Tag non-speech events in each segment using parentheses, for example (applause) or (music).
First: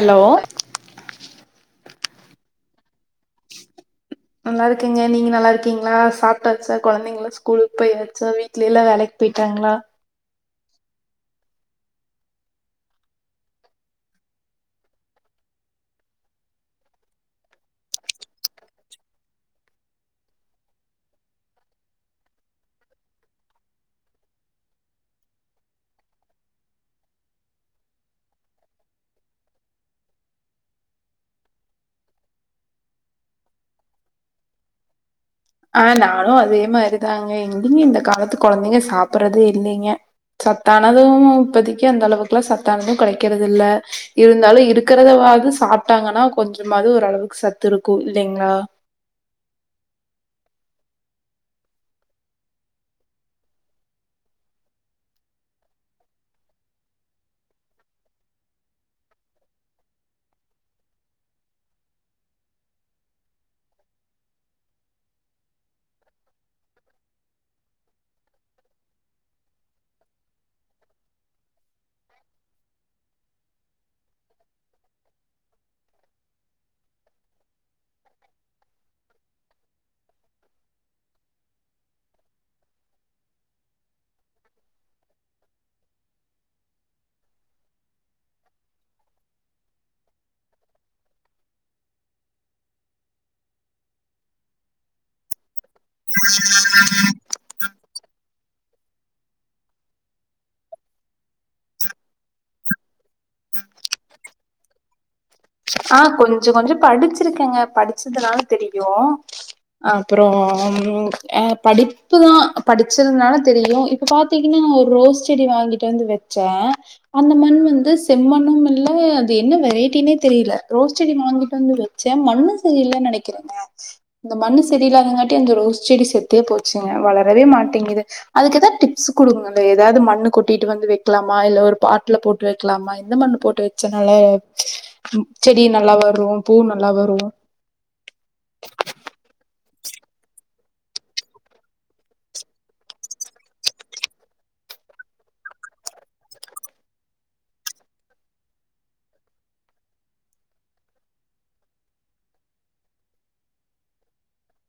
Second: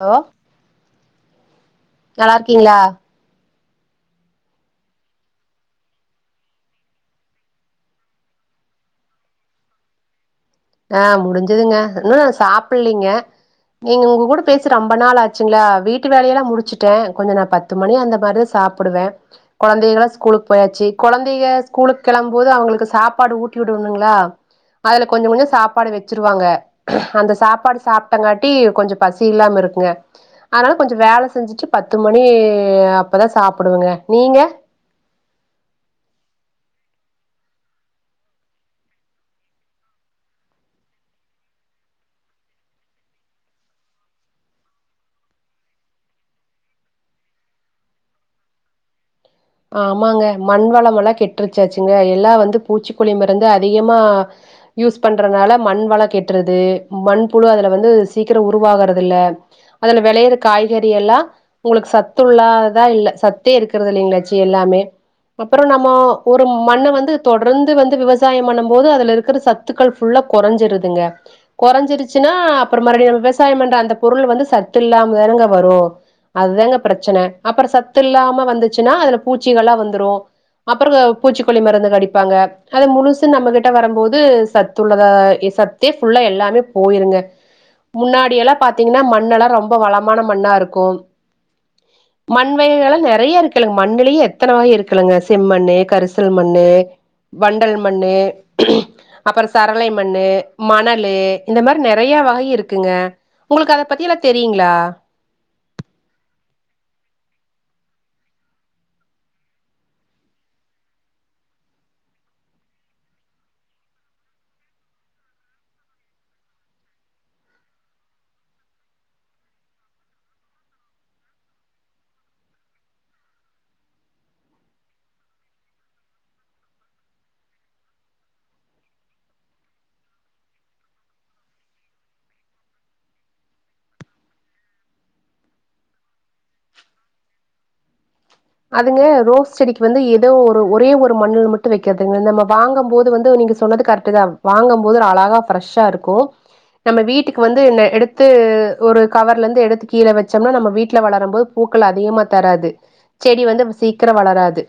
hello நல்லார்கீங்ளா நல்லார்கங்க நீங்க நல்லாருக்கீங்ளா சாப்டாச்சா கொழந்தைங்கல்லா ஸ்கூலுக்கு போயாச்சா வீட்லைல்லா வேலைக்கு போய்ட்டாங்ளா ஆஹ் முடிஞ்சதுங்க இன்னு சாப்பில்லிங்க நீங்க உங்க கூட பேசி ரம்ப நாளாச்சுங்ளா வீட்டு வேலயெல்லா முடிச்சுட்டே கொஞ்ச நா பத்து மணி அந்த மாரிதா சாப்பிடுவே கொழந்தையள்ளா ஸ்கூலுக்கு போயாச்சி கொழந்தைக ஸ்கூலுக்கு கெளம்போது அவங்களுக்கு சாப்பாடு ஊட்டி விடுவணுங்களா அதுல கொஞ்சங் கொஞ்ச சாப்பாடு வெச்சிருவாங்க அந்த சாப்பாடு சாப்டங்காட்டி கொஞ்ச பசி இல்லாம இருக்குங்க அதனால கொஞ்ச வேல செஞ்சிட்டு பத்து மணி அப்பதா சாப்புடுவங்க நீங்க ஆஹ் நானு அதே மாரிதாங்க எங்கிங்க இந்த காலத்து கொலந்தைங்க சாப்புறதே இல்லிங்க சத்தானது இப்பதிக்கு அந்தளவுக்குலா சத்தானது கடைக்கறதில்ல இருந்தாலு இருக்கறதவாது சாப்டாங்கன்னா கொஞ்சமாது ஓரளவுக்கு சத்துருக்கு இல்லைங்களா ஆமாங்க மண் வளம்மல்லா கெட்டுருச்சாச்சுங்க எல்லா வந்து பூச்சிக்கொலி மருந்து அதிகமா யூஸ் பண்றதுனால மண் வள கெட்றுது மண்ப்புழு அதுல வந்து சீக்கிர உருவாகறதுல்ல அதுல வெளையற காய்கறியெல்லா உங்ளுக்கு சத்துள்ளாதாதா இல்ல சத்தே இருக்கறதில்லைங்களாச் எல்லாமே அப்புற நம்ம ஒரு மண்ண வந்து தொடர்ந்து வந்து விவசாயம் பண்ணும் போது அதுல இருக்கிற சத்துக்கள் புல்லா கொறஞ்சிருதுங்க கொறஞ்சிருச்சின்னா அப்புற (unintelligible) விவசாயம் பண்ற அந்த பொருள் வந்து சத்தில்லாமதானங்க வரு அதுதாங்க பிரச்சன அப்புற சத்து இல்லாம வந்துச்சுன்னா அதுல பூச்சிகள்ளா வந்துரு அப்புற பூச்சிக்கொல்லி மருந்துக அடிப்பாங்க அத முழுசு நம்ம கிட்ட வரும்போது சத்துள்ளதா சத்தே புல்லா எல்லாமே போயிருங்க முன்னாடியல்லா பாத்தீங்கன்னா மண்ணெல்லா ரம்ப வளமான மண்ணாருக்கு மண் வகைகல்லா நெறைய இருக்குல மண் மண்னுலயே எத்தன வகை இருக்குலங்க செம்மண்ணு கரிசல்மண்ணு வண்டல் மண்ணு அப்புற சரளை மண்ணு மணலு இந்த மாரி நெறைய வகை இருக்குங்க உங்களுக்கு அத பத்தியல்லா தெரியுங்ளா ஆஹ் கொஞ்ச கொஞ்ச படிச்சிருக்கேங்க படிச்சதுனால தெரியு அப்புறம் அஹ் படிப்புதா படிச்சிதுனால தெரியு இப்ப பாத்தீங்கன்னா ஒரு ரோஸ் செடி வாங்கிட்டு வந்து வெச்சே அந்த மண் வந்து செம்மண்ணுமில்ல அது என்ன வெரைட்டினே தெரியல ரோஸ் செடி வாங்கிட்டு வந்து வெச்சே மண்ணு சரியில்லன் நெனைக்கிறேங்க இந்த மண்ணு செரியில்லாதங்காட்டியு அந்த ரோஸ் செடி செத்தே போச்சுங்க வளரவே மாட்டேங்கிது அதுக்கு ஏதாது டிப்ஸ் குடுங்கங்கலே ஏதாது மண்ணு கொட்டிட்டு வந்து வெக்லாமா இல்ல ஒரு பாட்டுல போட்டு வெக்லாமா எந்த மண்ணு போட்டு வச்சனால ம் செடி நல்லா வரு பூ நல்லா வரு அதுங்க ரோஸ் செடிக்கு வந்து ஏதோ ஒரு ஒரே ஒரு மண்ணல மட்டு வெக்கிறதுங்க நம்ம வாங்கம் போது வந்து நீங்க சொன்னது கரக்ட்டுதா வாங்கம் போது அலகா ஃப்ரெஷ்ஷா இருக்கு நம்ம வீட்டுக்கு வந்து இந்த எடுத்து ஒரு கவர்ல இருந்து எடுத்து கீல வச்சோம்னா நம்ம வீட்டல வளரம் போது பூக்கள் அதிகமா தராது செடி வந்து சீக்கிர வளராது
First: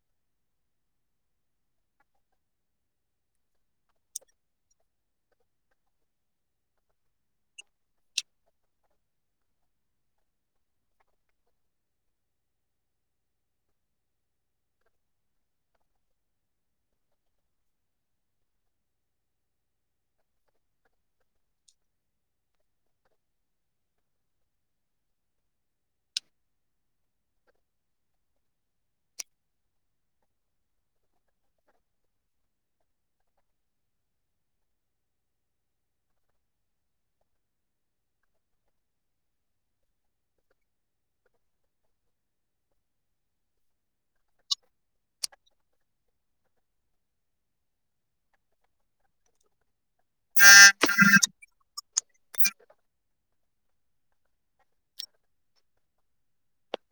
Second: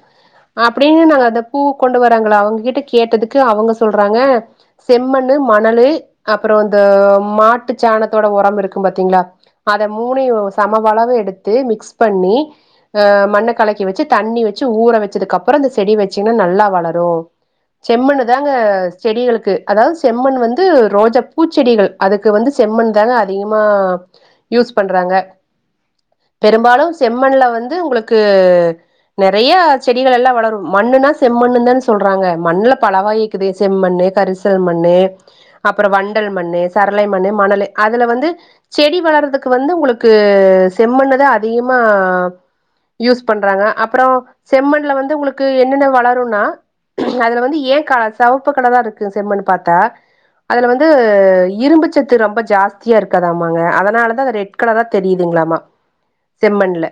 அப்படின்னு நாங்க அதை பூ கொண்டு வராங்கள அவங்க கிட்ட கேட்டதுக்கு அவங்க சொல்றாங்க செம்மண்ணு மணலு அப்புற இந்த மாட்டு சாணத்தோட ஒரமிருக்கு பாத்தீங்களா அத மூணயு சமவளவு எடுத்து மிக்ஸ் பண்ணி ஆஹ் மண்ணை கலக்கி வச்சு தண்ணி வச்சு ஊற வச்சதுக்கப்புறம் அந்த செடி வச்சீங்கன்னா நல்லா வளரு செம்மண்ணு தாங்க செடிகளுக்கு அதாவது செம்மண் வந்து ரோஜா பூச்செடிகள் அதுக்கு வந்து செம்மண் தாங்க அதிகமா யூஸ் பண்றாங்க பெரும்பாலும் செம்மண்ல வந்து உங்களுக் நிறைய செடிகள் எல்லாம் வளரும் மண்ணுன்னா செம்மண்ணு தானு சொல்றாங்க மண்ணுல பலவகை இருக்குது செம்மண்ணு கரிசல் மண்ணு அப்புறம் வண்டல் மண்ணு சரளை மண்ணு மணலு அதுல வந்து செடி வளர்றதுக்கு வந்து உங்களுக்கு செம்மண்ணுதா அதிகமா யூஸ் பண்றாங்க அப்புற செம்மண்ல வந்து உனக்கு என்னென்ன வளரும்னா அதுல வந்து ஏன்கா செவப்பு கலரா இருக்கு செம்மண்ணுனு பாத்தா அதுல வந்து இரும்புச்சத்து ரொம்ப ஜாஸ்தியா இருக்காதாமாங்க அதனாலதாங்க அது ரெட் கலரா தெரியுதுங்களாமா செம்மண்ல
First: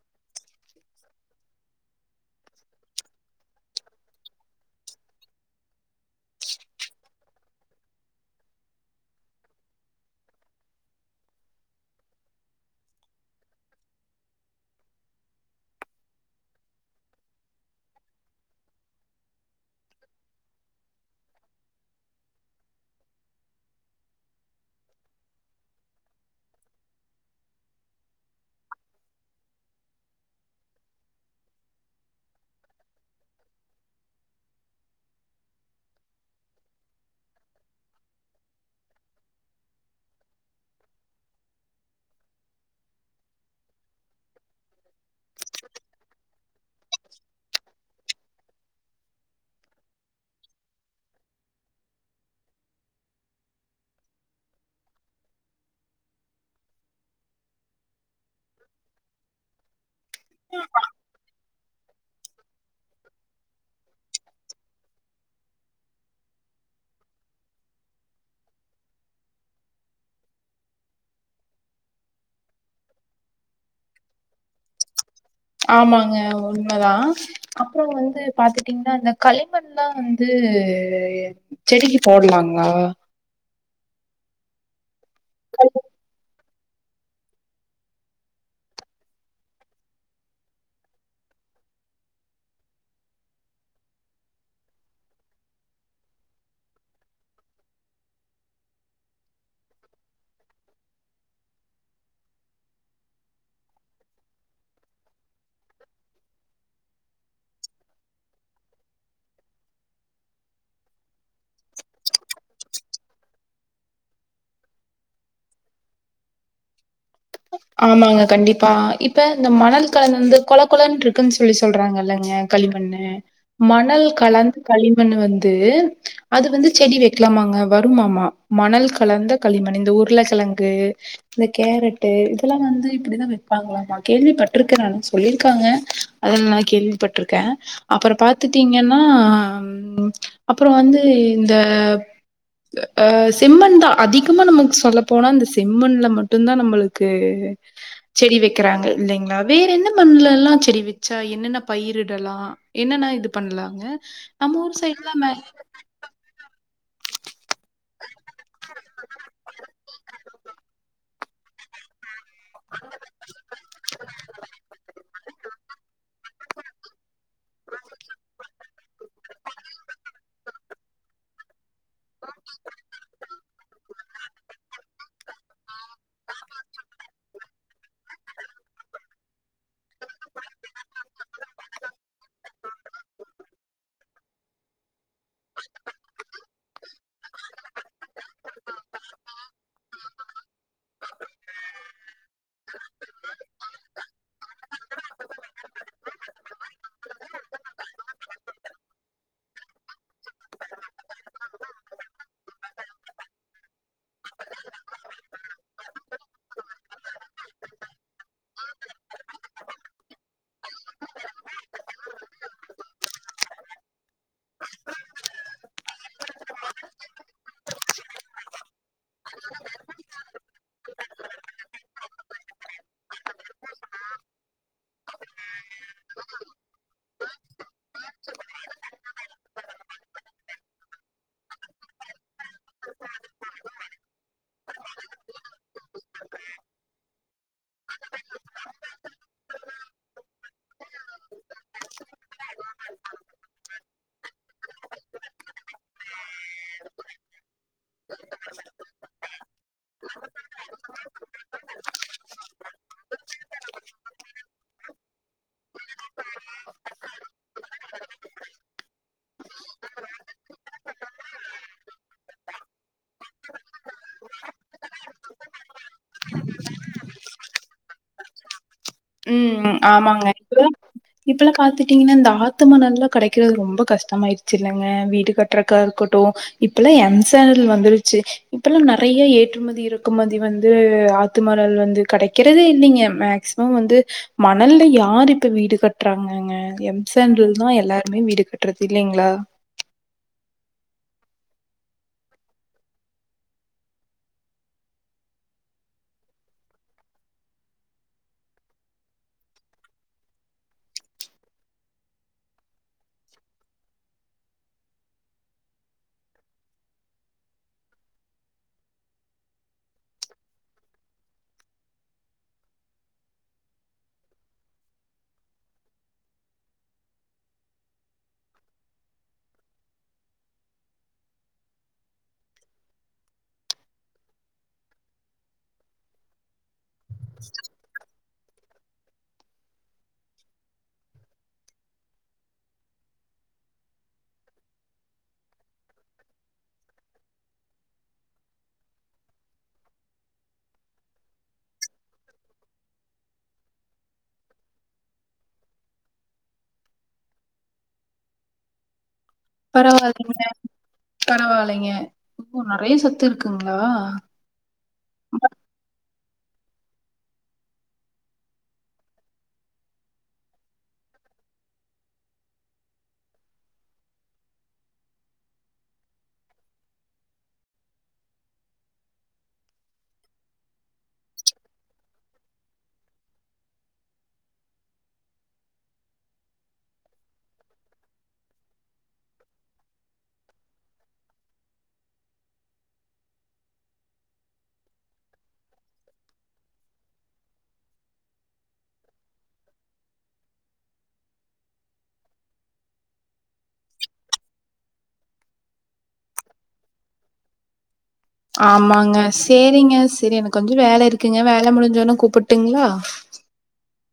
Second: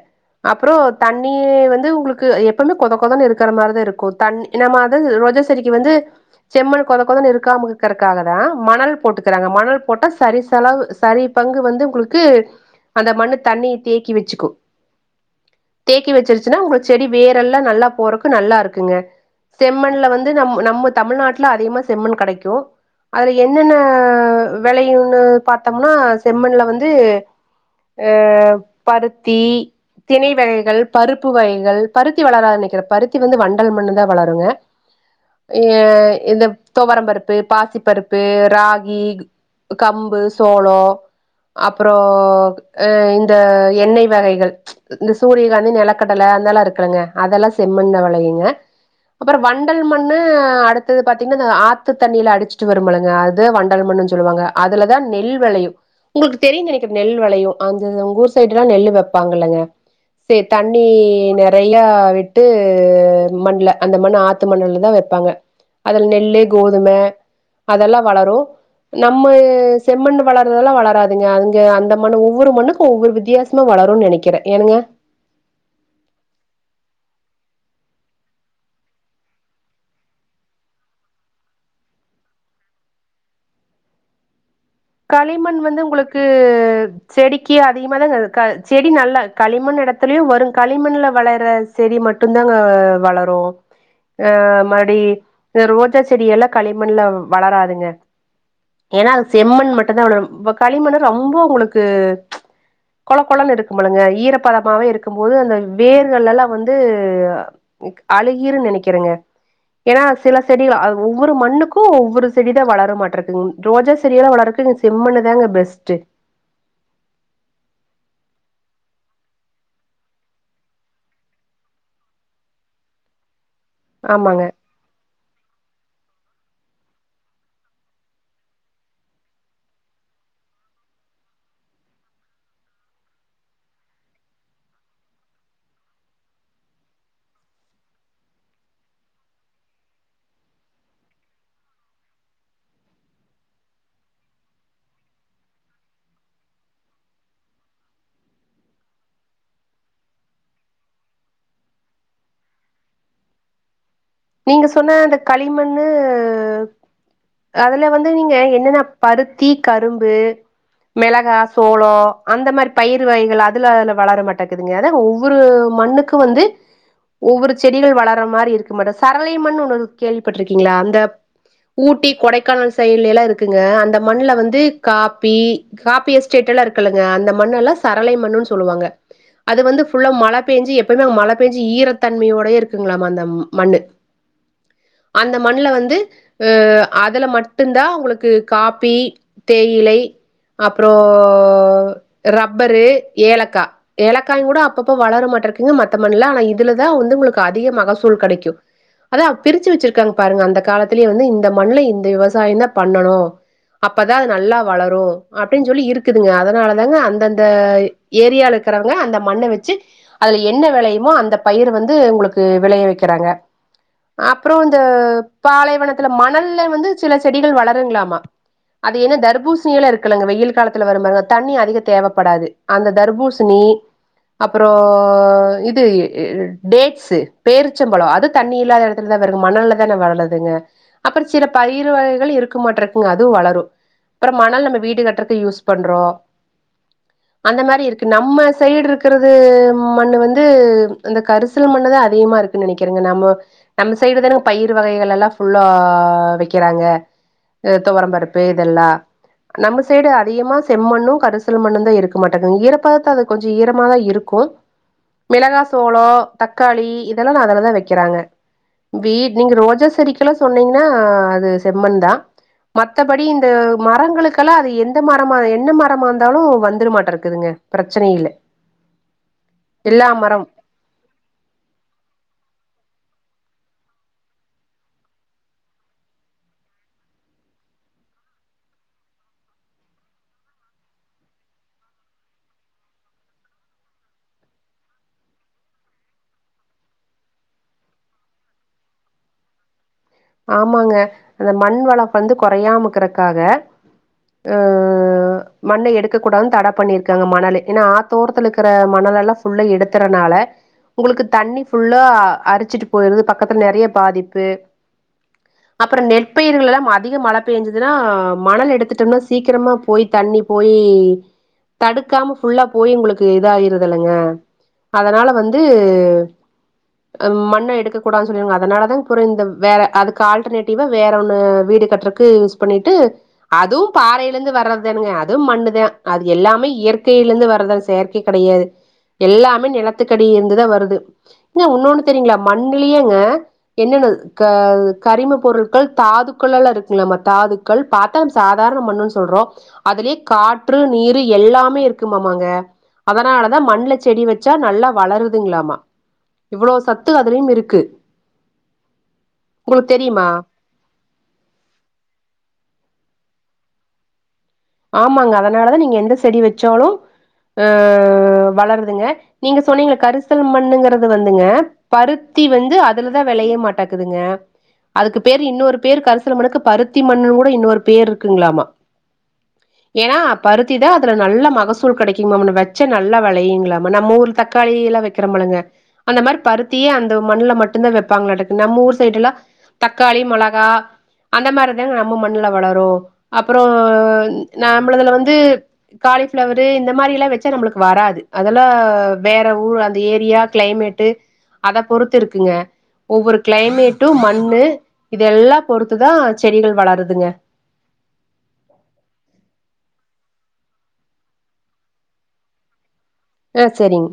அப்புறம் தண்ணி வந்து உங்களுக்கு எப்பவுமே கொதை கொதைன்னு இருக்கிறா மாதிரிதாஇருக்கு தண் நம்ம அத ரொஜா செடிக்கு வந்து செம்மண் கொதை கொதை ன்னு இருக்காம இருக்காதுனா மணல் போட்டுக்கிறாங்க மணல் போட்டா சரி செலவு சரி பங்கு வந்து உங்களுக்கு அந்த மண்ணு தண்ணி தேக்கி வச்சுக்கும் தேக்கி வச்சிருச்சுன்னா உங்க செடி வேரெல்லாம் நல்லா போறக்கு நல்லா இருக்குங்க செம்மண்ணுல வந்து நம் நம்ம தமிழ்நாட்ல அதிகமா செம்மண் கிடைக்கும் அதுல என்னென்ன விலையும்னு பார்த்தோம்னா செம்மண்ணுல வந்து பருத்தி தினை வகை கள் பருப்பு வகைகள் பருத்தி வளராது நெனைக்குறேன் பருத்தி வந்து வண்டல் மண்ணுல தா வளருங்க அ இந்த தோவரம் பருப்பு பாசி பருப்பு ராகி கம்பு சோளம் அப்பறோ ஆஹ் இந்த எண்ணெய் வகைகள் இந்த சூரியகாந்தி நிலக்கடலை அதெல்லா இருக்கில்லைங் அதெல்லா செம்மண்ணுல விளையுங்க அப்பற வண்டல் மண்ணு அடுத்தது பாத்தீங்கன்னா ஆத்து தண்ணியில அடிச்சுட்டு வரும்பாருங்க அது வண்டல் மண்ணுன்னு சொல்லுவாங்க அதுலதா நெல் வெளையு உங்களுக்கு தெரியு நெனைக்கிறே நெல் வெளையு அந்தந்த ஊர் சைடுல்லா நெல்லு வப்பாங்கல்லங்க சரி தண்ணி நெறையா விட்டு மண்ல அந்த மண்ணு ஆத்து மண்ணுல தா வைப்பாங்க அதுல நெல்லு கோதுமை அதெல்லா வளரு நம்ம செம்மண்ணு வளர்றதெல்லா வளராதுங்க அதுங்க அந்த மண்ணு ஒவ்வொரு மண்ணுக்கு ஒவ்வொரு வித்தியாசமா வளரும்னு நெனைக்கிரே ஏனுங்க ஆமாங்க உண்மைதா அப்புற வந்து பாத்துட்டீங்கன்னா இந்தக் களிமண்லா வந்து செடிக்கு போடலாங்களா களிமண் வந்து உங்களுக்கு அ செடிக்கு அதிகமா தாங்க க செடி நல்லா களிமண் இடத்துலயு வரு களிமண்ல வளர்ற செடி மட்டு தாங்க வளரு அஹ் மடி ரோஜா செடி எல்லா களிமண்ல வளராதுங்க ஏன்னா அது செம்மண் மட்டும் தா வளரும் களிமண்ணு ரொம்ப உங்களுக்கு கொல கொலன்னு இருக்கும் போலைங்க ஈரப்பதமாவே இருக்கும் போது அந்த வேர்கள் எல்லாம் வந்து உக் அழுகிறோம் நினைக்கிறங்க ஏன்னா சில செடி ஒவ்வொரு மண்ணுக்கும் ஒவ்வொரு செடி தா வளர மாட்ருகு ரோஜா செடியல்லாம் வள செம்மண்ணு தாங்க பெஸ்ட் ஆமாங்க கண்டிப்பா இப்ப இந்த மணல் கலந்து வந்து கொல கொலன்ட்டு இருக்குன்னு சொல்லி சொல்றாங்கல்லங்க களிமண்ணு மணல் ஆமாங்க கலந்து களிமண்ணு வந்து அது வந்து செடி வைக்கலாமாங்க வருமாமா மணல் கலந்த களிமண்ணு இந்த உருளக்கிழங்கு இந்த கேரட்டு லாமே வந்து இப்படிதா வைப்பாங்களாமா கேள்விப்பட்டிருக்கிறே சொல்லியிருக்காங்க அத நான் கேள்விப்பட்டிருக்கேன் அப்புறம் பார்த்துட்டீங்கன்னா அப்புறம் வந்து இந்த செம்மண் தா அதிகமா நமக்கு சொல்ல போனா இந்த செம்மண்ல மட்டும் தா நம்மளுக்கு செடி வைக்கிறாங்க இல்லைங்களா வேற என்ன மண்ணுல எல்லாம் செடி வச்சா என்னென்ன பயிரிடலாம் என்னென்ன இது பண்ணலாங்க நம்ம நீங்க ஊர் சொன்ன அந்த சைட்லாம் மே களிமண்ணு அதுல வந்து நீங்க என்னென்ன பருத்தி க கரும்பு மிளகா சோளம் அந்த மாதிரி பயிர் வகைகள் அதுல வளர மாட்டேங்குது ஒவ்வொரு மண்ணுக்கும் வந்து ஒவ்வொரு செடிகள் வளர்ற மாதிரி இருக்கு மேடம் ங்களா அந்த ஊட்டி கொடைக்கானல் சைடுல எல்லாம் இருக்குங்க அந்த அந்த மண்ணுல வந்து காபி காபி எஸ்டேட் எல்லாம் இருக்குலங்க அந்த மண்ண எல்லாம் சரளை மண்ணு சொல்லுவாங்க அது வந்து ஃபுள்ளா மழை பெஞ்சு எப்பமே மழை பெஞ்சு ஈரத்தன்மையோட இருக்குங்களா அந்த மண்ணு அந்த மண்ணுல வந்து அஹ் அதுல மட்டும்தா உங்களுக்கு காப்பி தேயிலை அப்புறம் ரப்பரு ஏலக்கா ஏலக்காயும் கூட அப்பப்ப வளர மாட்டேன் இருக்கு மத்த மண்ணுல ஆனா இதுலதான் வந்து உங்களுக்கு அதிக மகசூல் கிடைக்கும் அதா பிரிச்சு வச்சிருக்காங்க பாருங்க அந்த காலத்திலயே வந்து இந்த மண்ணுல இந்த விவசாயம் தா பண்ணணும் அப்பதா அது நல்லா வளரும் அப்படின்னு சொல்லி இருக்குதுங்க அதனாலதாங்க அந்தந்த ஏரியால இருக்கிறவங்க அந்த மண்ணை வச்சு அதுல என்ன விளையுமோ அந்த பயிர வந்து உங்களுக்கு விளைய வைக்கிறாங்க அப்புறம் இந்த பாலைவனத்துல மணல்ல வந்து சில செடிகள் வளருங்களாமா அது என்ன தர்பூசணி எல்லாம் இருக்குலங்க வெயில் காலத்துல வரும்பாருங்க தண்ணி அதிக தேவைப்படாது அந்த தர்பூசணி அப்புறம் இது டேட்ஸு பேரிச்சம்பழம் அது தண்ணி இல்லாத இடத்துல தா வருது மணல்ல தானே வளருதுங்க அப்புறம் சில பயிர் வகைகள் இருக்க மாட்டருக்கு அதுவும் வளரும் அப்புறம் மணல் நம்ம வீடு கட்றதுக்கு யூஸ் பண்றோம் அந்த மாதிரி நம்ம சைடு இருக்க மண்ணு வந்து இந்த கரிசல் மண்ணு தா அதிகமா இருக்குன்னு நினைக்கிறேங்க நம்ம நம்ம சைடு தானே பயிர் வகைகள் எல்லாம் ஃபுள்ளா வை க்கிறாங்க துவவரம் பருப்பு இதெல்லாம் நம்ம சைடு அதிகமா செம்மண்ணும் கரிசல் மண்ணும் தாஇருக்க மாட்டங்குது ஈரப்பதத்த கொஞ்சம் ஈரமா தா இருக்கும் மிளகா சோளம் தக்காளி இதெல்லாம் நா அதுலதா வக்கிறாங்க வீடு நீங்க ரோஜா செடிக்கெல்லாம் சொன்னீங்கன்னா அது செம்மண் தா மத்தபடி இந்த மரங்களுக்கெல்லாம் அது எந்த மரமா என்ன மரமா இருந்தாலும் வந்துர மாட்டேனுருக்குதுங்க பிரச்சனை இல்ல உம் எல்லா ஆமாங்க மரம் இப்பல்லாம் காத்துட்டீங்கன்னா இந்த ஆத்துமணல் கிடைக்கிறது ரொம்ப கஷ்டமாயிடுச்சு இல்லைங்க வீடு கட்டுறக்கா இருக்கட்டும் இப்பல்லாம் எம்சாண்டல் வந்துருச்சு இப்பல்லாம் நிறைய ஏற்றுமதி இறக்குமதி வந்து ஆத்துமணல் வந்து கிடைக்கிறதே இல்லைங்க மேக்சிமம் வந்து மணல்லயாரு இப்ப வீடு கட்டுறாங்கங்க எம்சாண்டல் தான் எல்லாருமே வீடு கட்டுறது இல்லைங்களா ஆமாங்க அந்த மண் வளம் வந்து குறையாமக்கறக்காக ஆஹ் மண்ணை எடுக்க கூடாதுனு தட பண்ணிருக்காங்க மணலு ஏன்னா ஆ தோரத்துல இருக்கிற மணல எல்லாம் ஃபுல்லா எடுத்துறதுனால உங்களுக்கு தண்ணி ஃபுல்லா அரிச்சிட்டு போயிருது பக்கத்துல நிறைய பாதிப்பு அப்புறம் நெற்பயிர்கள் எல்லாம் அதிக மழை பெஞ்சுதுன்னா மணல் எடுத்துட்டோம்னா சீக்கிரமா போய் தண்ணி போயி தடுக்காம ஃபுல்லா போயி உங்களுக்கு இத ஆயிருது இல்லலைங்க அதனால வந்து அஹ் மண்ணை எடுக்க கூடாதுனு சொல்லிருக்காங்க அதனாலதான் அப்புறம் இந்த வேற அதுக்கு ஆல்டர்னேட்டிவா வேற ஒன்னு வீடு கட்டுறக்கு யூஸ் பண்ணிட்டு அதுவும் பாறையில இருந்து தா வர்றதுதானுங்க அதுவும் மண்ணுதான் அது எல்லாமே இயற்கையில இருந்து வர்றதுதான செயற்கை கிடையாது எல்லாமே நிலத்துக்கடி இருந்துதா வருது இன்னொன்னு தெரியங்களா மண்ணுலியேங்க என்னென்ன கரிம பொருள்கள் தாதுக்கள் எல்லா இருக்குலமா தாதுக்கள் பாத்தா சாதாரண மண்ணுன் சொல்றோ அதுலே காற்று நீரு எல்லாமே இருக்குமாமாங்க அதனாலதா மண்ல செடி வெச்சா நல்லா வளருதுங்ளாமா இவ்ளோ சத்து அத்லயும் இருக்கு உங்களுக்கு தெரியுமா பரவால்லிங்க பரவாலைங்க நெறய சத்து த்து ருக்குங்ளா ஆமாங்க அதனாலதா நீங்க எந்த ஸ் செடி வெச்சாலூ ஆ வளருதுங்க நீங்க சொன்னீங்ளே கரிசல் மண்ணுங்குறது வந்துங்க பருத்தி வந்து அதுலதா வேளய மாட்டக்கதுங்க அதுக்கு பேரு இன்னொரு பேரு கர்சல் மணுக்கு பருத்தி மண்ணுன் கூட இன்னொரு பேர் ருக்குங்ளாமா ஏனா பருத்தி தா அதுல நல்ல மகசூல் கேடைக்குங்மான்னு வச்சா நல்லா வேளயுங்களாமா நம்ம ஊர் தக்காளி எல்லா வெக்கிறமளுங்க அந்த மாறி பருத்தியே அந்த மண்ணுல மட்டுந்தா வைப்பாங்களாட்டுக்கு நம் ஊர் சைடுல்லாம் தக்காளி மொளகா அந்த மாறிதாங்க நம்ம மண்ல வளரூ அப்றோ நம்மளதுல வந்து காலிஃப்ளவரு இந்த மாறி எல்லாம் வச்சா நம்புளுக்கு வராது அதல்லா வேற ஊர் அந்த ஏரியா க்ளைமேட்டு அத பொறுத்து ருக்குங்க ஒவ்வொரு க்ளைமேட்டும் மண்ணு இதெல்லாம் பொறுத்துதா செடிகள் வளருதுங்க ஆமாங்க ஸ் சேரிங்க சேரி எனக் கொஞ்சோ வேல இருக்குங்க வேல முடிஞ்சோன கூப்புட்டுங்ளா ஆ செரிங்